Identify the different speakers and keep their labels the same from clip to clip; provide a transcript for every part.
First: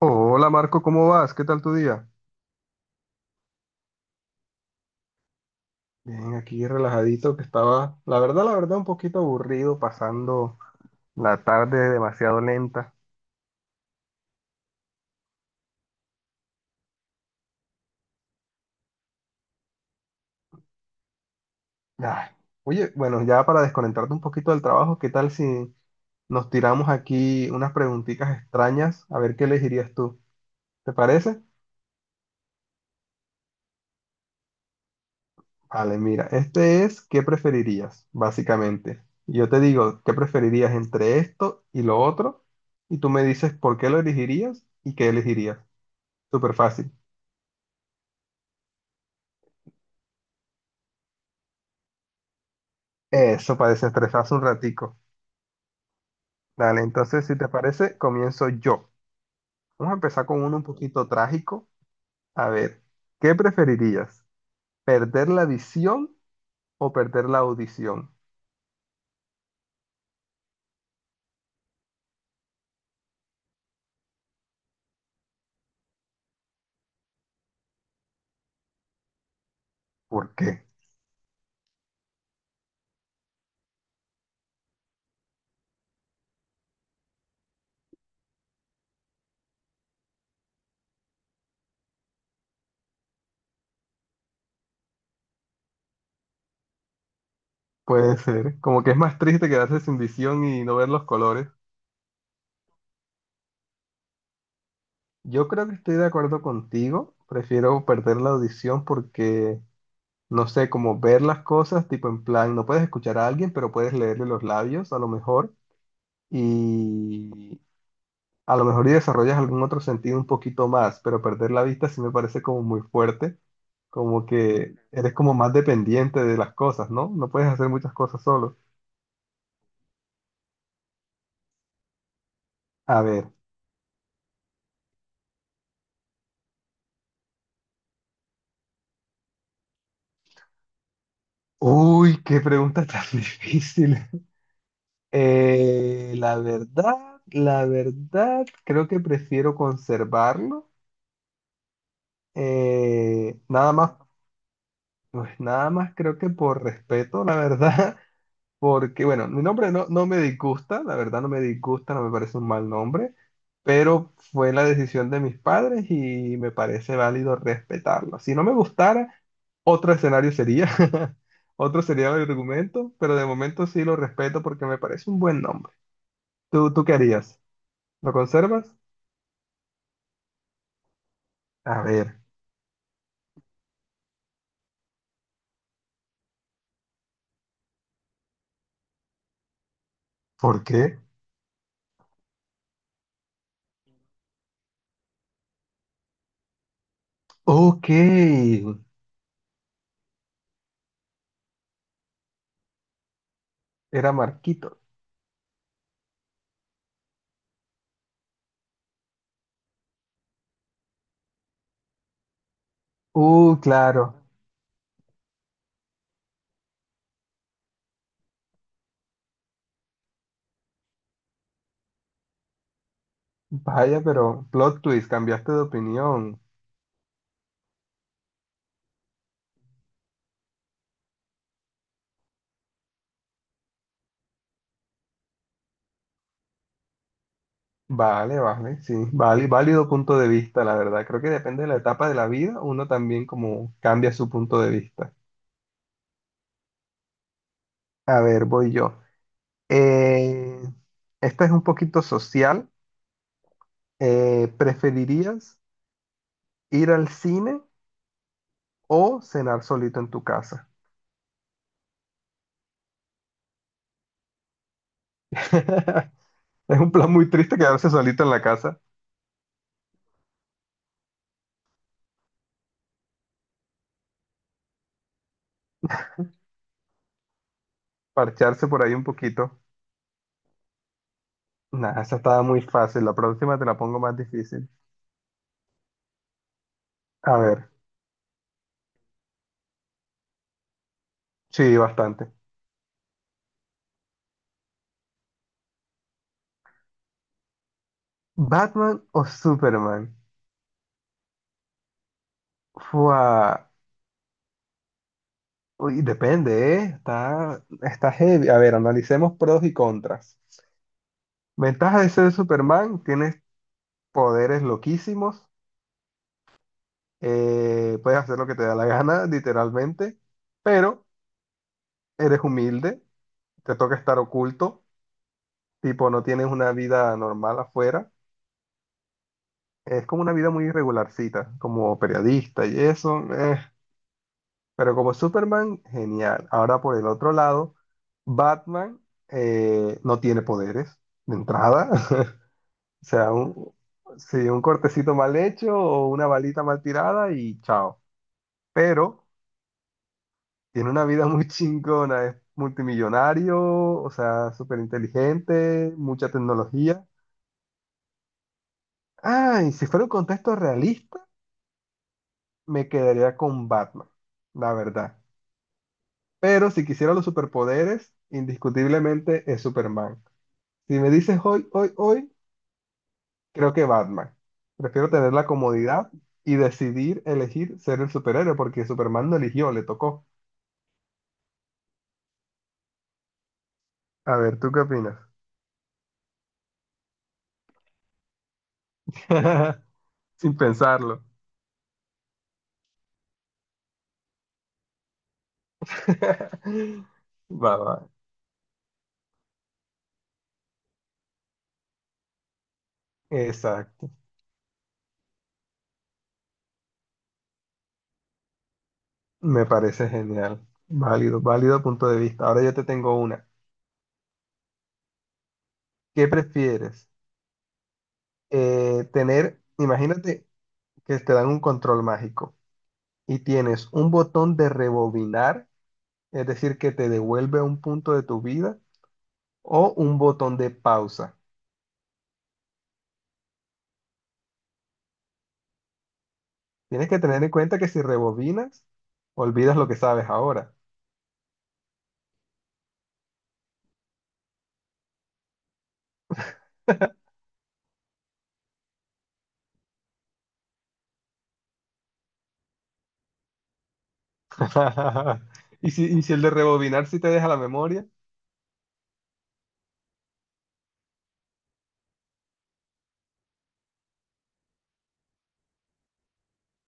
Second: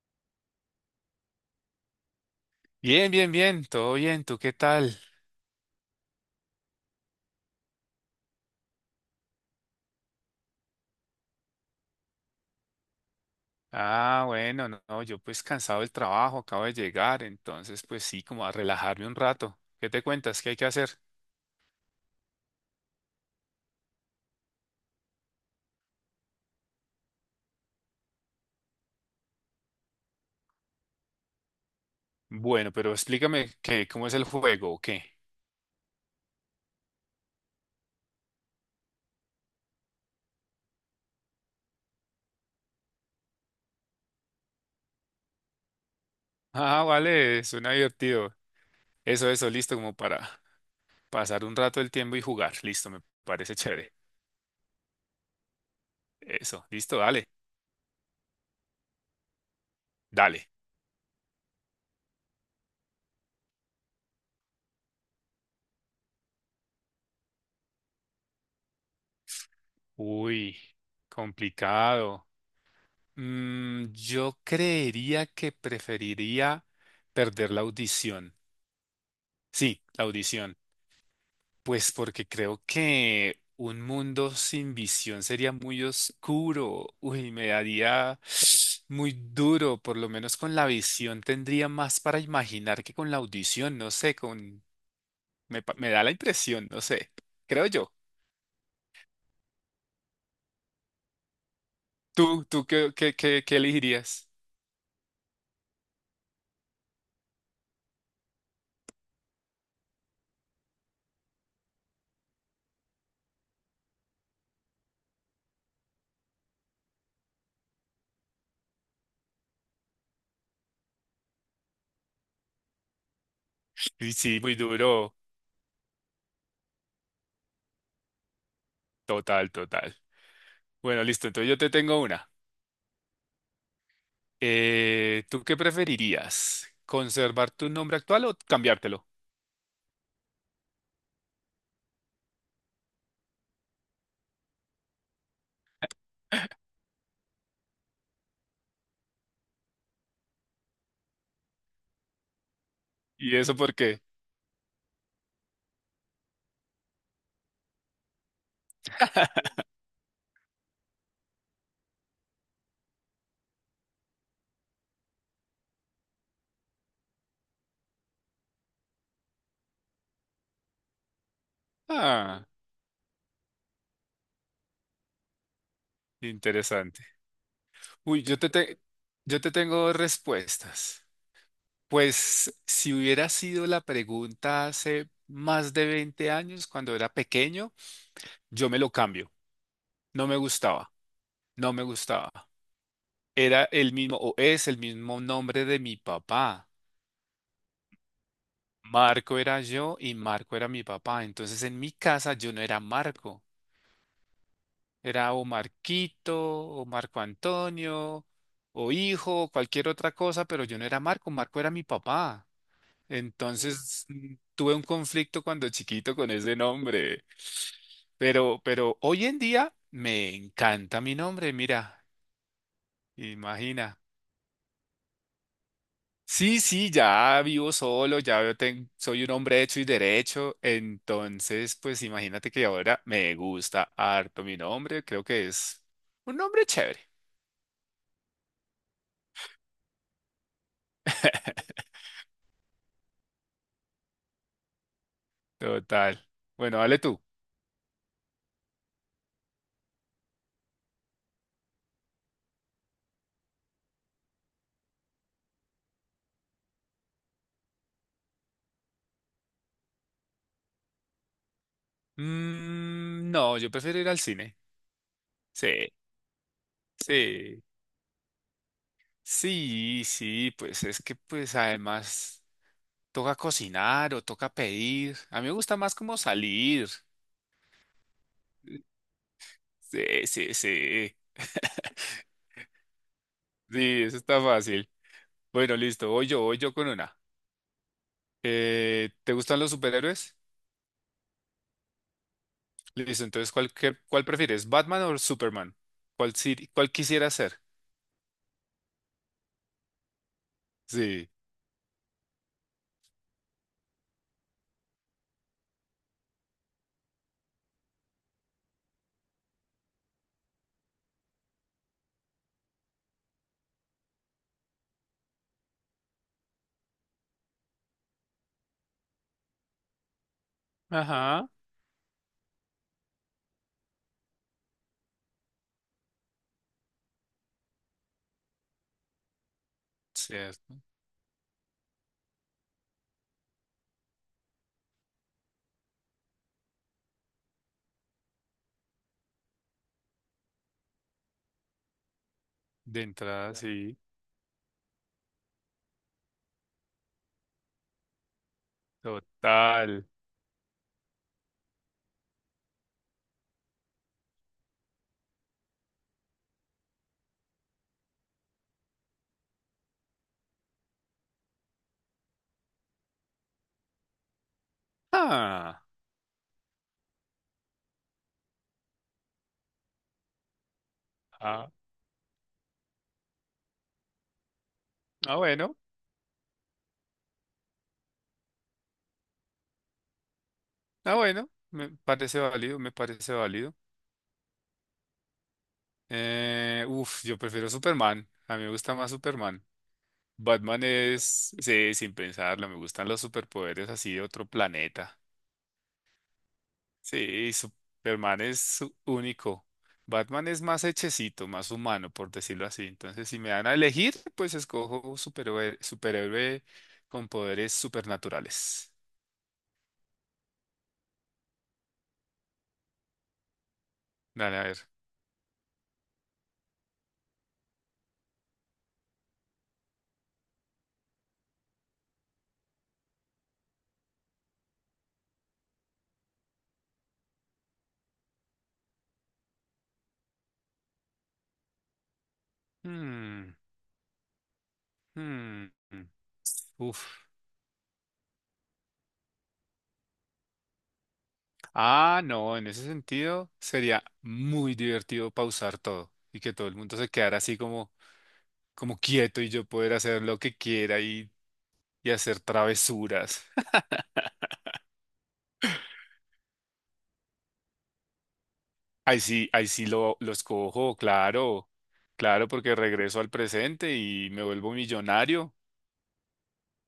Speaker 1: Hola Marco, ¿cómo vas? ¿Qué tal tu día?
Speaker 2: Bien, bien, bien, todo bien, ¿tú qué tal?
Speaker 1: Bien, aquí relajadito que estaba, la verdad, un poquito aburrido, pasando la tarde demasiado lenta.
Speaker 2: Ah, bueno, no, no, yo pues cansado del trabajo, acabo de llegar, entonces pues sí, como a relajarme un rato. ¿Qué te cuentas? ¿Qué hay que hacer?
Speaker 1: Ay. Oye, bueno, ya para desconectarte un poquito del trabajo, ¿qué tal si nos tiramos aquí unas preguntitas extrañas? A ver qué elegirías tú. ¿Te parece?
Speaker 2: Bueno, pero explícame qué, cómo es el juego o qué.
Speaker 1: Vale, mira, este es ¿qué preferirías? Básicamente. Yo te digo, ¿qué preferirías entre esto y lo otro? Y tú me dices por qué lo elegirías y qué elegirías. Súper
Speaker 2: Ah,
Speaker 1: fácil.
Speaker 2: vale, suena divertido. Eso, listo, como para pasar un rato el tiempo y jugar. Listo, me parece
Speaker 1: Eso, para
Speaker 2: chévere.
Speaker 1: desestresarse un ratico.
Speaker 2: Eso,
Speaker 1: Dale,
Speaker 2: listo,
Speaker 1: entonces,
Speaker 2: dale,
Speaker 1: si te parece, comienzo yo. Vamos a empezar con
Speaker 2: dale.
Speaker 1: uno un poquito trágico. A ver, ¿qué preferirías? ¿Perder la visión o perder la audición?
Speaker 2: Uy, complicado. Yo creería que preferiría perder la audición. Sí, la
Speaker 1: ¿Por
Speaker 2: audición.
Speaker 1: qué?
Speaker 2: Pues porque creo que un mundo sin visión sería muy oscuro. Uy, me daría muy duro. Por lo menos con la visión tendría más para imaginar que con la audición. No sé, me da la impresión, no sé. Creo yo.
Speaker 1: Puede ser. Como que es más triste quedarse sin visión y no ver los colores.
Speaker 2: ¿Tú, tú qué elegirías?
Speaker 1: Yo creo que estoy de acuerdo contigo. Prefiero perder la audición porque, no sé, como ver las cosas, tipo en plan, no puedes escuchar a alguien, pero puedes leerle los labios a lo mejor. Y A lo mejor y desarrollas algún otro sentido un poquito más, pero perder la vista sí me parece como muy fuerte,
Speaker 2: Y
Speaker 1: como
Speaker 2: sí, muy
Speaker 1: que eres
Speaker 2: duro.
Speaker 1: como más dependiente de las cosas, ¿no? No puedes hacer muchas cosas solo.
Speaker 2: Total, total. Bueno, listo. Entonces yo te tengo una.
Speaker 1: A ver.
Speaker 2: ¿Tú qué preferirías? ¿Conservar tu nombre actual o cambiártelo?
Speaker 1: Uy, qué pregunta tan difícil. Eh, la verdad, la verdad, creo que prefiero conservarlo.
Speaker 2: ¿Y eso
Speaker 1: Nada
Speaker 2: por
Speaker 1: más,
Speaker 2: qué?
Speaker 1: pues nada más creo que por respeto, la verdad. Porque, bueno, mi nombre no me disgusta, la verdad no me disgusta, no me parece un mal nombre, pero fue la decisión de mis padres y me parece válido respetarlo. Si no me gustara, otro escenario sería, otro sería el
Speaker 2: Ah,
Speaker 1: argumento, pero de momento sí lo respeto porque me parece un buen nombre. ¿Tú qué
Speaker 2: interesante.
Speaker 1: harías? ¿Lo
Speaker 2: Uy,
Speaker 1: conservas?
Speaker 2: yo te tengo respuestas.
Speaker 1: A ver,
Speaker 2: Pues si hubiera sido la pregunta hace más de 20 años, cuando era pequeño, yo me lo cambio. No me
Speaker 1: ¿por
Speaker 2: gustaba,
Speaker 1: qué?
Speaker 2: no me gustaba. Era el mismo, o es el mismo nombre de mi papá.
Speaker 1: Ok,
Speaker 2: Marco era yo y Marco era mi papá. Entonces en mi casa yo no era Marco,
Speaker 1: era Marquito.
Speaker 2: era o Marquito, o Marco Antonio, o hijo, o cualquier otra cosa, pero yo no era Marco, Marco era mi papá. Entonces
Speaker 1: Claro.
Speaker 2: tuve un conflicto cuando chiquito con ese nombre. Pero hoy en día me encanta mi nombre, mira, imagina.
Speaker 1: Vaya, pero plot twist, cambiaste de opinión.
Speaker 2: Sí, sí, ya vivo solo, soy un hombre hecho y derecho, entonces pues imagínate que ahora me gusta harto mi nombre, creo que es un nombre chévere.
Speaker 1: Vale, vale, sí, vale, válido punto de vista, la verdad. Creo que depende de la etapa de la vida, uno también como cambia su punto de vista.
Speaker 2: Total. Bueno, dale tú.
Speaker 1: A ver, voy yo. Eh, esta es un poquito social. ¿Preferirías ir al cine o cenar solito en tu casa?
Speaker 2: No, yo prefiero ir al cine. Sí,
Speaker 1: Es un plan muy triste
Speaker 2: sí,
Speaker 1: quedarse solito en la casa,
Speaker 2: sí, sí, pues es que pues además toca cocinar o toca pedir. A mí me gusta más como salir.
Speaker 1: parcharse por ahí un poquito.
Speaker 2: Sí, sí, sí.
Speaker 1: Nada, esa estaba muy fácil. La próxima te la pongo
Speaker 2: Sí,
Speaker 1: más
Speaker 2: eso está
Speaker 1: difícil.
Speaker 2: fácil. Bueno, listo, voy yo con una.
Speaker 1: A ver,
Speaker 2: ¿Te gustan los superhéroes?
Speaker 1: sí, bastante.
Speaker 2: Listo, entonces, ¿cuál prefieres? ¿Batman o Superman? ¿Cuál, si- ¿cuál quisieras ser?
Speaker 1: ¿Batman o Superman?
Speaker 2: Sí.
Speaker 1: Fua. Uy, depende, ¿eh? Está heavy. A ver, analicemos pros y contras. Ventaja de ser Superman, tienes poderes loquísimos, puedes hacer lo que te da la gana, literalmente, pero
Speaker 2: Ajá.
Speaker 1: eres humilde, te toca estar oculto, tipo, no tienes una vida normal afuera. Es como una vida muy
Speaker 2: Cierto.
Speaker 1: irregularcita, como periodista y eso. Pero como Superman, genial. Ahora por el otro lado, Batman no tiene poderes de entrada.
Speaker 2: De
Speaker 1: O sea,
Speaker 2: entrada,
Speaker 1: un,
Speaker 2: sí,
Speaker 1: sí, un cortecito mal hecho o una balita mal tirada y chao. Pero
Speaker 2: total.
Speaker 1: tiene una vida muy chingona, es multimillonario, o sea, súper inteligente, mucha tecnología. Ah, y si fuera un contexto realista, me quedaría con Batman, la verdad.
Speaker 2: Ah,
Speaker 1: Pero si quisiera los superpoderes, indiscutiblemente es Superman. Si me dices hoy,
Speaker 2: ah,
Speaker 1: hoy, hoy, creo que Batman. Prefiero tener
Speaker 2: ah,
Speaker 1: la
Speaker 2: bueno,
Speaker 1: comodidad y decidir elegir ser el superhéroe porque Superman no eligió, le tocó.
Speaker 2: ah, bueno, me parece válido, me parece válido.
Speaker 1: A ver, ¿tú qué opinas?
Speaker 2: Uf, yo prefiero Superman, a mí me gusta más Superman.
Speaker 1: Sin
Speaker 2: Batman
Speaker 1: pensarlo.
Speaker 2: es, sí, sin pensarlo, me gustan los superpoderes así de otro planeta. Sí,
Speaker 1: Va, va.
Speaker 2: Superman es único. Batman es más hechecito, más humano, por decirlo así. Entonces, si me dan a
Speaker 1: Exacto.
Speaker 2: elegir, pues escojo superhéroe, superhéroe con poderes supernaturales.
Speaker 1: Me parece genial. Válido, válido punto de vista. Ahora yo te tengo una.
Speaker 2: Dale, a ver.
Speaker 1: ¿Qué prefieres? Imagínate que te dan un control mágico y tienes un botón de rebobinar, es decir, que te devuelve a un punto de tu vida, o un botón de pausa.
Speaker 2: Hmm, mm, mm.
Speaker 1: Tienes que
Speaker 2: Uf.
Speaker 1: tener en cuenta que si rebobinas, olvidas lo que sabes ahora.
Speaker 2: Ah, no, en ese sentido sería muy divertido pausar todo y que todo el mundo se quedara así como, como quieto y yo poder hacer lo que quiera y hacer travesuras.
Speaker 1: Y si el de rebobinar sí te deja la memoria,
Speaker 2: Ahí sí lo escojo, claro, claro, porque regreso al presente y me vuelvo millonario.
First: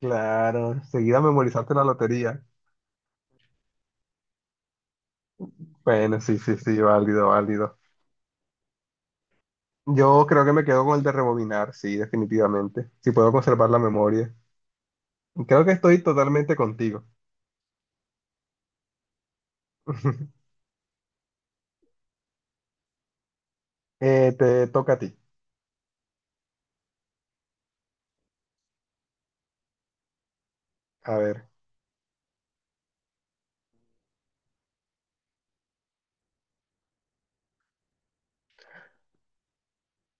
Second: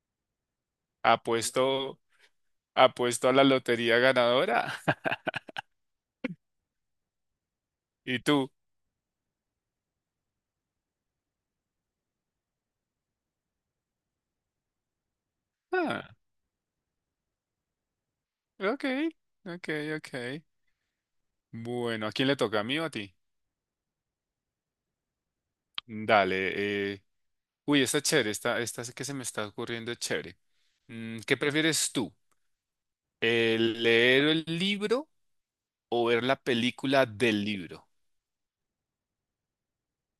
Speaker 1: claro, seguida memorizaste la
Speaker 2: Apuesto,
Speaker 1: lotería.
Speaker 2: apuesto a la lotería ganadora.
Speaker 1: Bueno, sí, sí, sí, válido, válido.
Speaker 2: ¿Y tú?
Speaker 1: Yo creo que me quedo con el de rebobinar, sí, definitivamente. Si puedo conservar la memoria. Creo que estoy
Speaker 2: Ah,
Speaker 1: totalmente contigo.
Speaker 2: ok, ok, ok. Bueno, ¿a quién le toca? ¿A mí o a ti?
Speaker 1: Te toca a ti.
Speaker 2: Dale. eh, Uy, está chévere. Esta sí que se me está ocurriendo es chévere.
Speaker 1: A
Speaker 2: ¿Qué
Speaker 1: ver.
Speaker 2: prefieres tú? ¿El leer el libro o ver la película del libro?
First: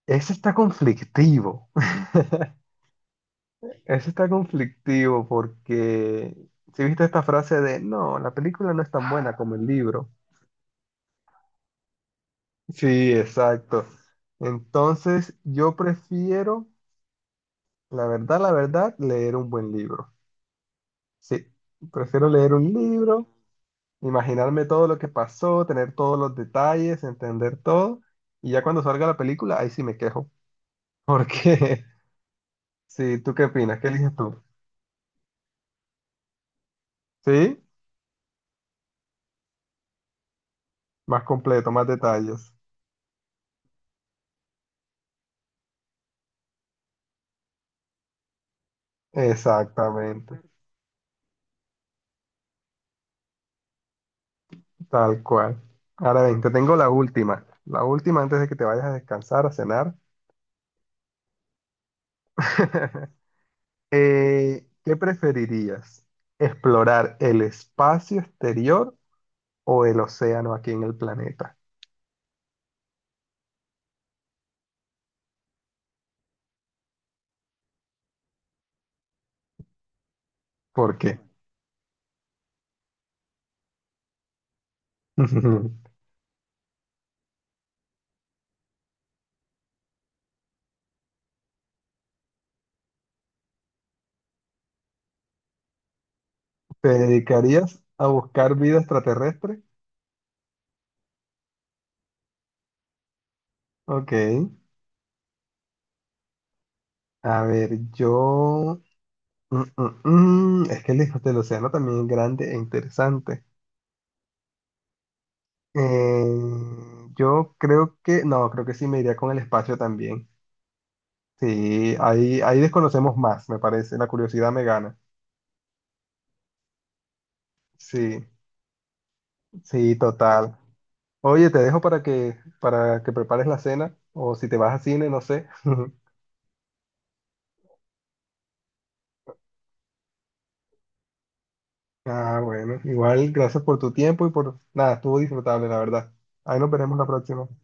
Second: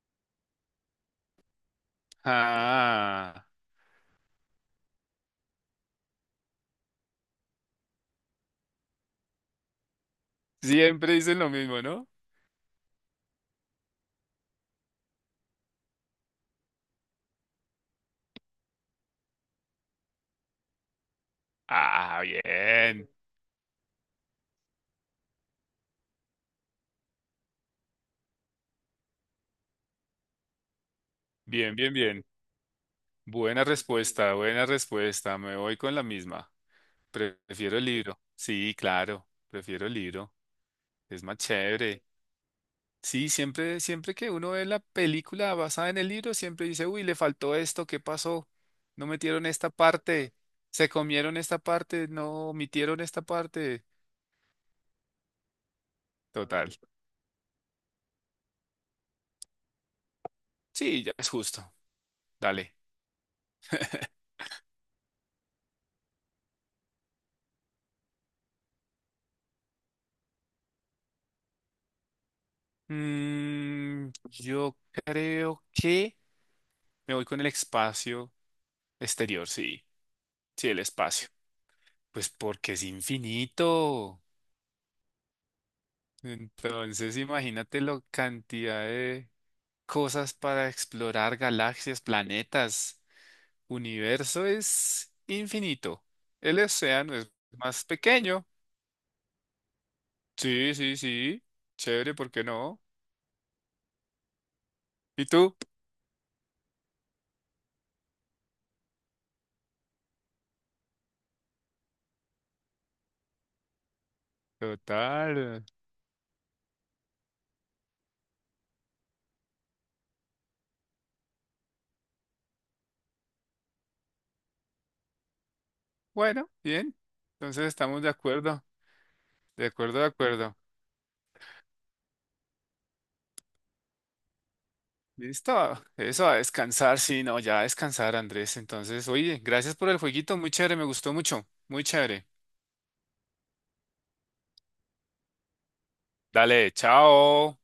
Speaker 1: Ese está conflictivo.
Speaker 2: Ah,
Speaker 1: Eso está conflictivo porque si viste esta frase de no, la película no es tan buena como el libro.
Speaker 2: siempre dicen lo mismo, ¿no?
Speaker 1: Sí, exacto. Entonces, yo prefiero, la verdad, leer un buen libro. Sí,
Speaker 2: Ah,
Speaker 1: prefiero leer un
Speaker 2: bien.
Speaker 1: libro, imaginarme todo lo que pasó, tener todos los detalles, entender todo, y ya cuando salga la película, ahí sí me quejo.
Speaker 2: Bien,
Speaker 1: Porque,
Speaker 2: bien, bien.
Speaker 1: sí, ¿tú qué
Speaker 2: Buena
Speaker 1: opinas? ¿Qué eliges
Speaker 2: respuesta,
Speaker 1: tú?
Speaker 2: buena respuesta. Me voy con la misma.
Speaker 1: Sí,
Speaker 2: Prefiero el libro. Sí, claro, prefiero el libro. Es
Speaker 1: más
Speaker 2: más
Speaker 1: completo, más
Speaker 2: chévere.
Speaker 1: detalles.
Speaker 2: Sí, siempre, siempre que uno ve la película basada en el libro, siempre dice, uy, le faltó esto, ¿qué pasó? No metieron esta parte,
Speaker 1: Exactamente.
Speaker 2: se comieron esta parte, no omitieron esta parte.
Speaker 1: Tal cual. Ahora bien, te
Speaker 2: Total.
Speaker 1: tengo la última. La última antes de que te vayas a descansar, a cenar.
Speaker 2: Sí, ya es justo. Dale.
Speaker 1: ¿Qué preferirías? ¿Explorar el espacio exterior o el océano aquí en el planeta?
Speaker 2: Yo creo que me voy con el espacio exterior, sí. Sí, el
Speaker 1: ¿Por qué?
Speaker 2: espacio. Pues porque es infinito. Entonces, imagínate la cantidad de cosas para explorar, galaxias, planetas. Universo es infinito. El
Speaker 1: ¿Te
Speaker 2: océano es
Speaker 1: dedicarías
Speaker 2: más
Speaker 1: a
Speaker 2: pequeño.
Speaker 1: buscar vida extraterrestre?
Speaker 2: Sí, sí, sí. Chévere, ¿por qué no?
Speaker 1: Ok.
Speaker 2: ¿Y tú?
Speaker 1: A ver, yo... Mm, mm, mm. Es que el hijo del océano también es grande e interesante.
Speaker 2: Total.
Speaker 1: Eh, yo creo que... No, creo que sí me iría con el espacio también. Sí, ahí desconocemos más, me parece. La curiosidad me gana.
Speaker 2: Bueno, bien. Entonces estamos de
Speaker 1: Sí,
Speaker 2: acuerdo. De
Speaker 1: sí,
Speaker 2: acuerdo, de
Speaker 1: total.
Speaker 2: acuerdo.
Speaker 1: Oye, te dejo para que prepares la cena o si te vas a cine, no sé.
Speaker 2: Listo. Eso, a descansar. Sí, no, ya a descansar, Andrés. Entonces, oye, gracias por el jueguito. Muy chévere, me gustó mucho. Muy chévere.
Speaker 1: Ah, bueno, igual gracias por tu tiempo y por nada, estuvo disfrutable, la verdad. Ahí nos
Speaker 2: Dale,
Speaker 1: veremos la próxima.
Speaker 2: chao.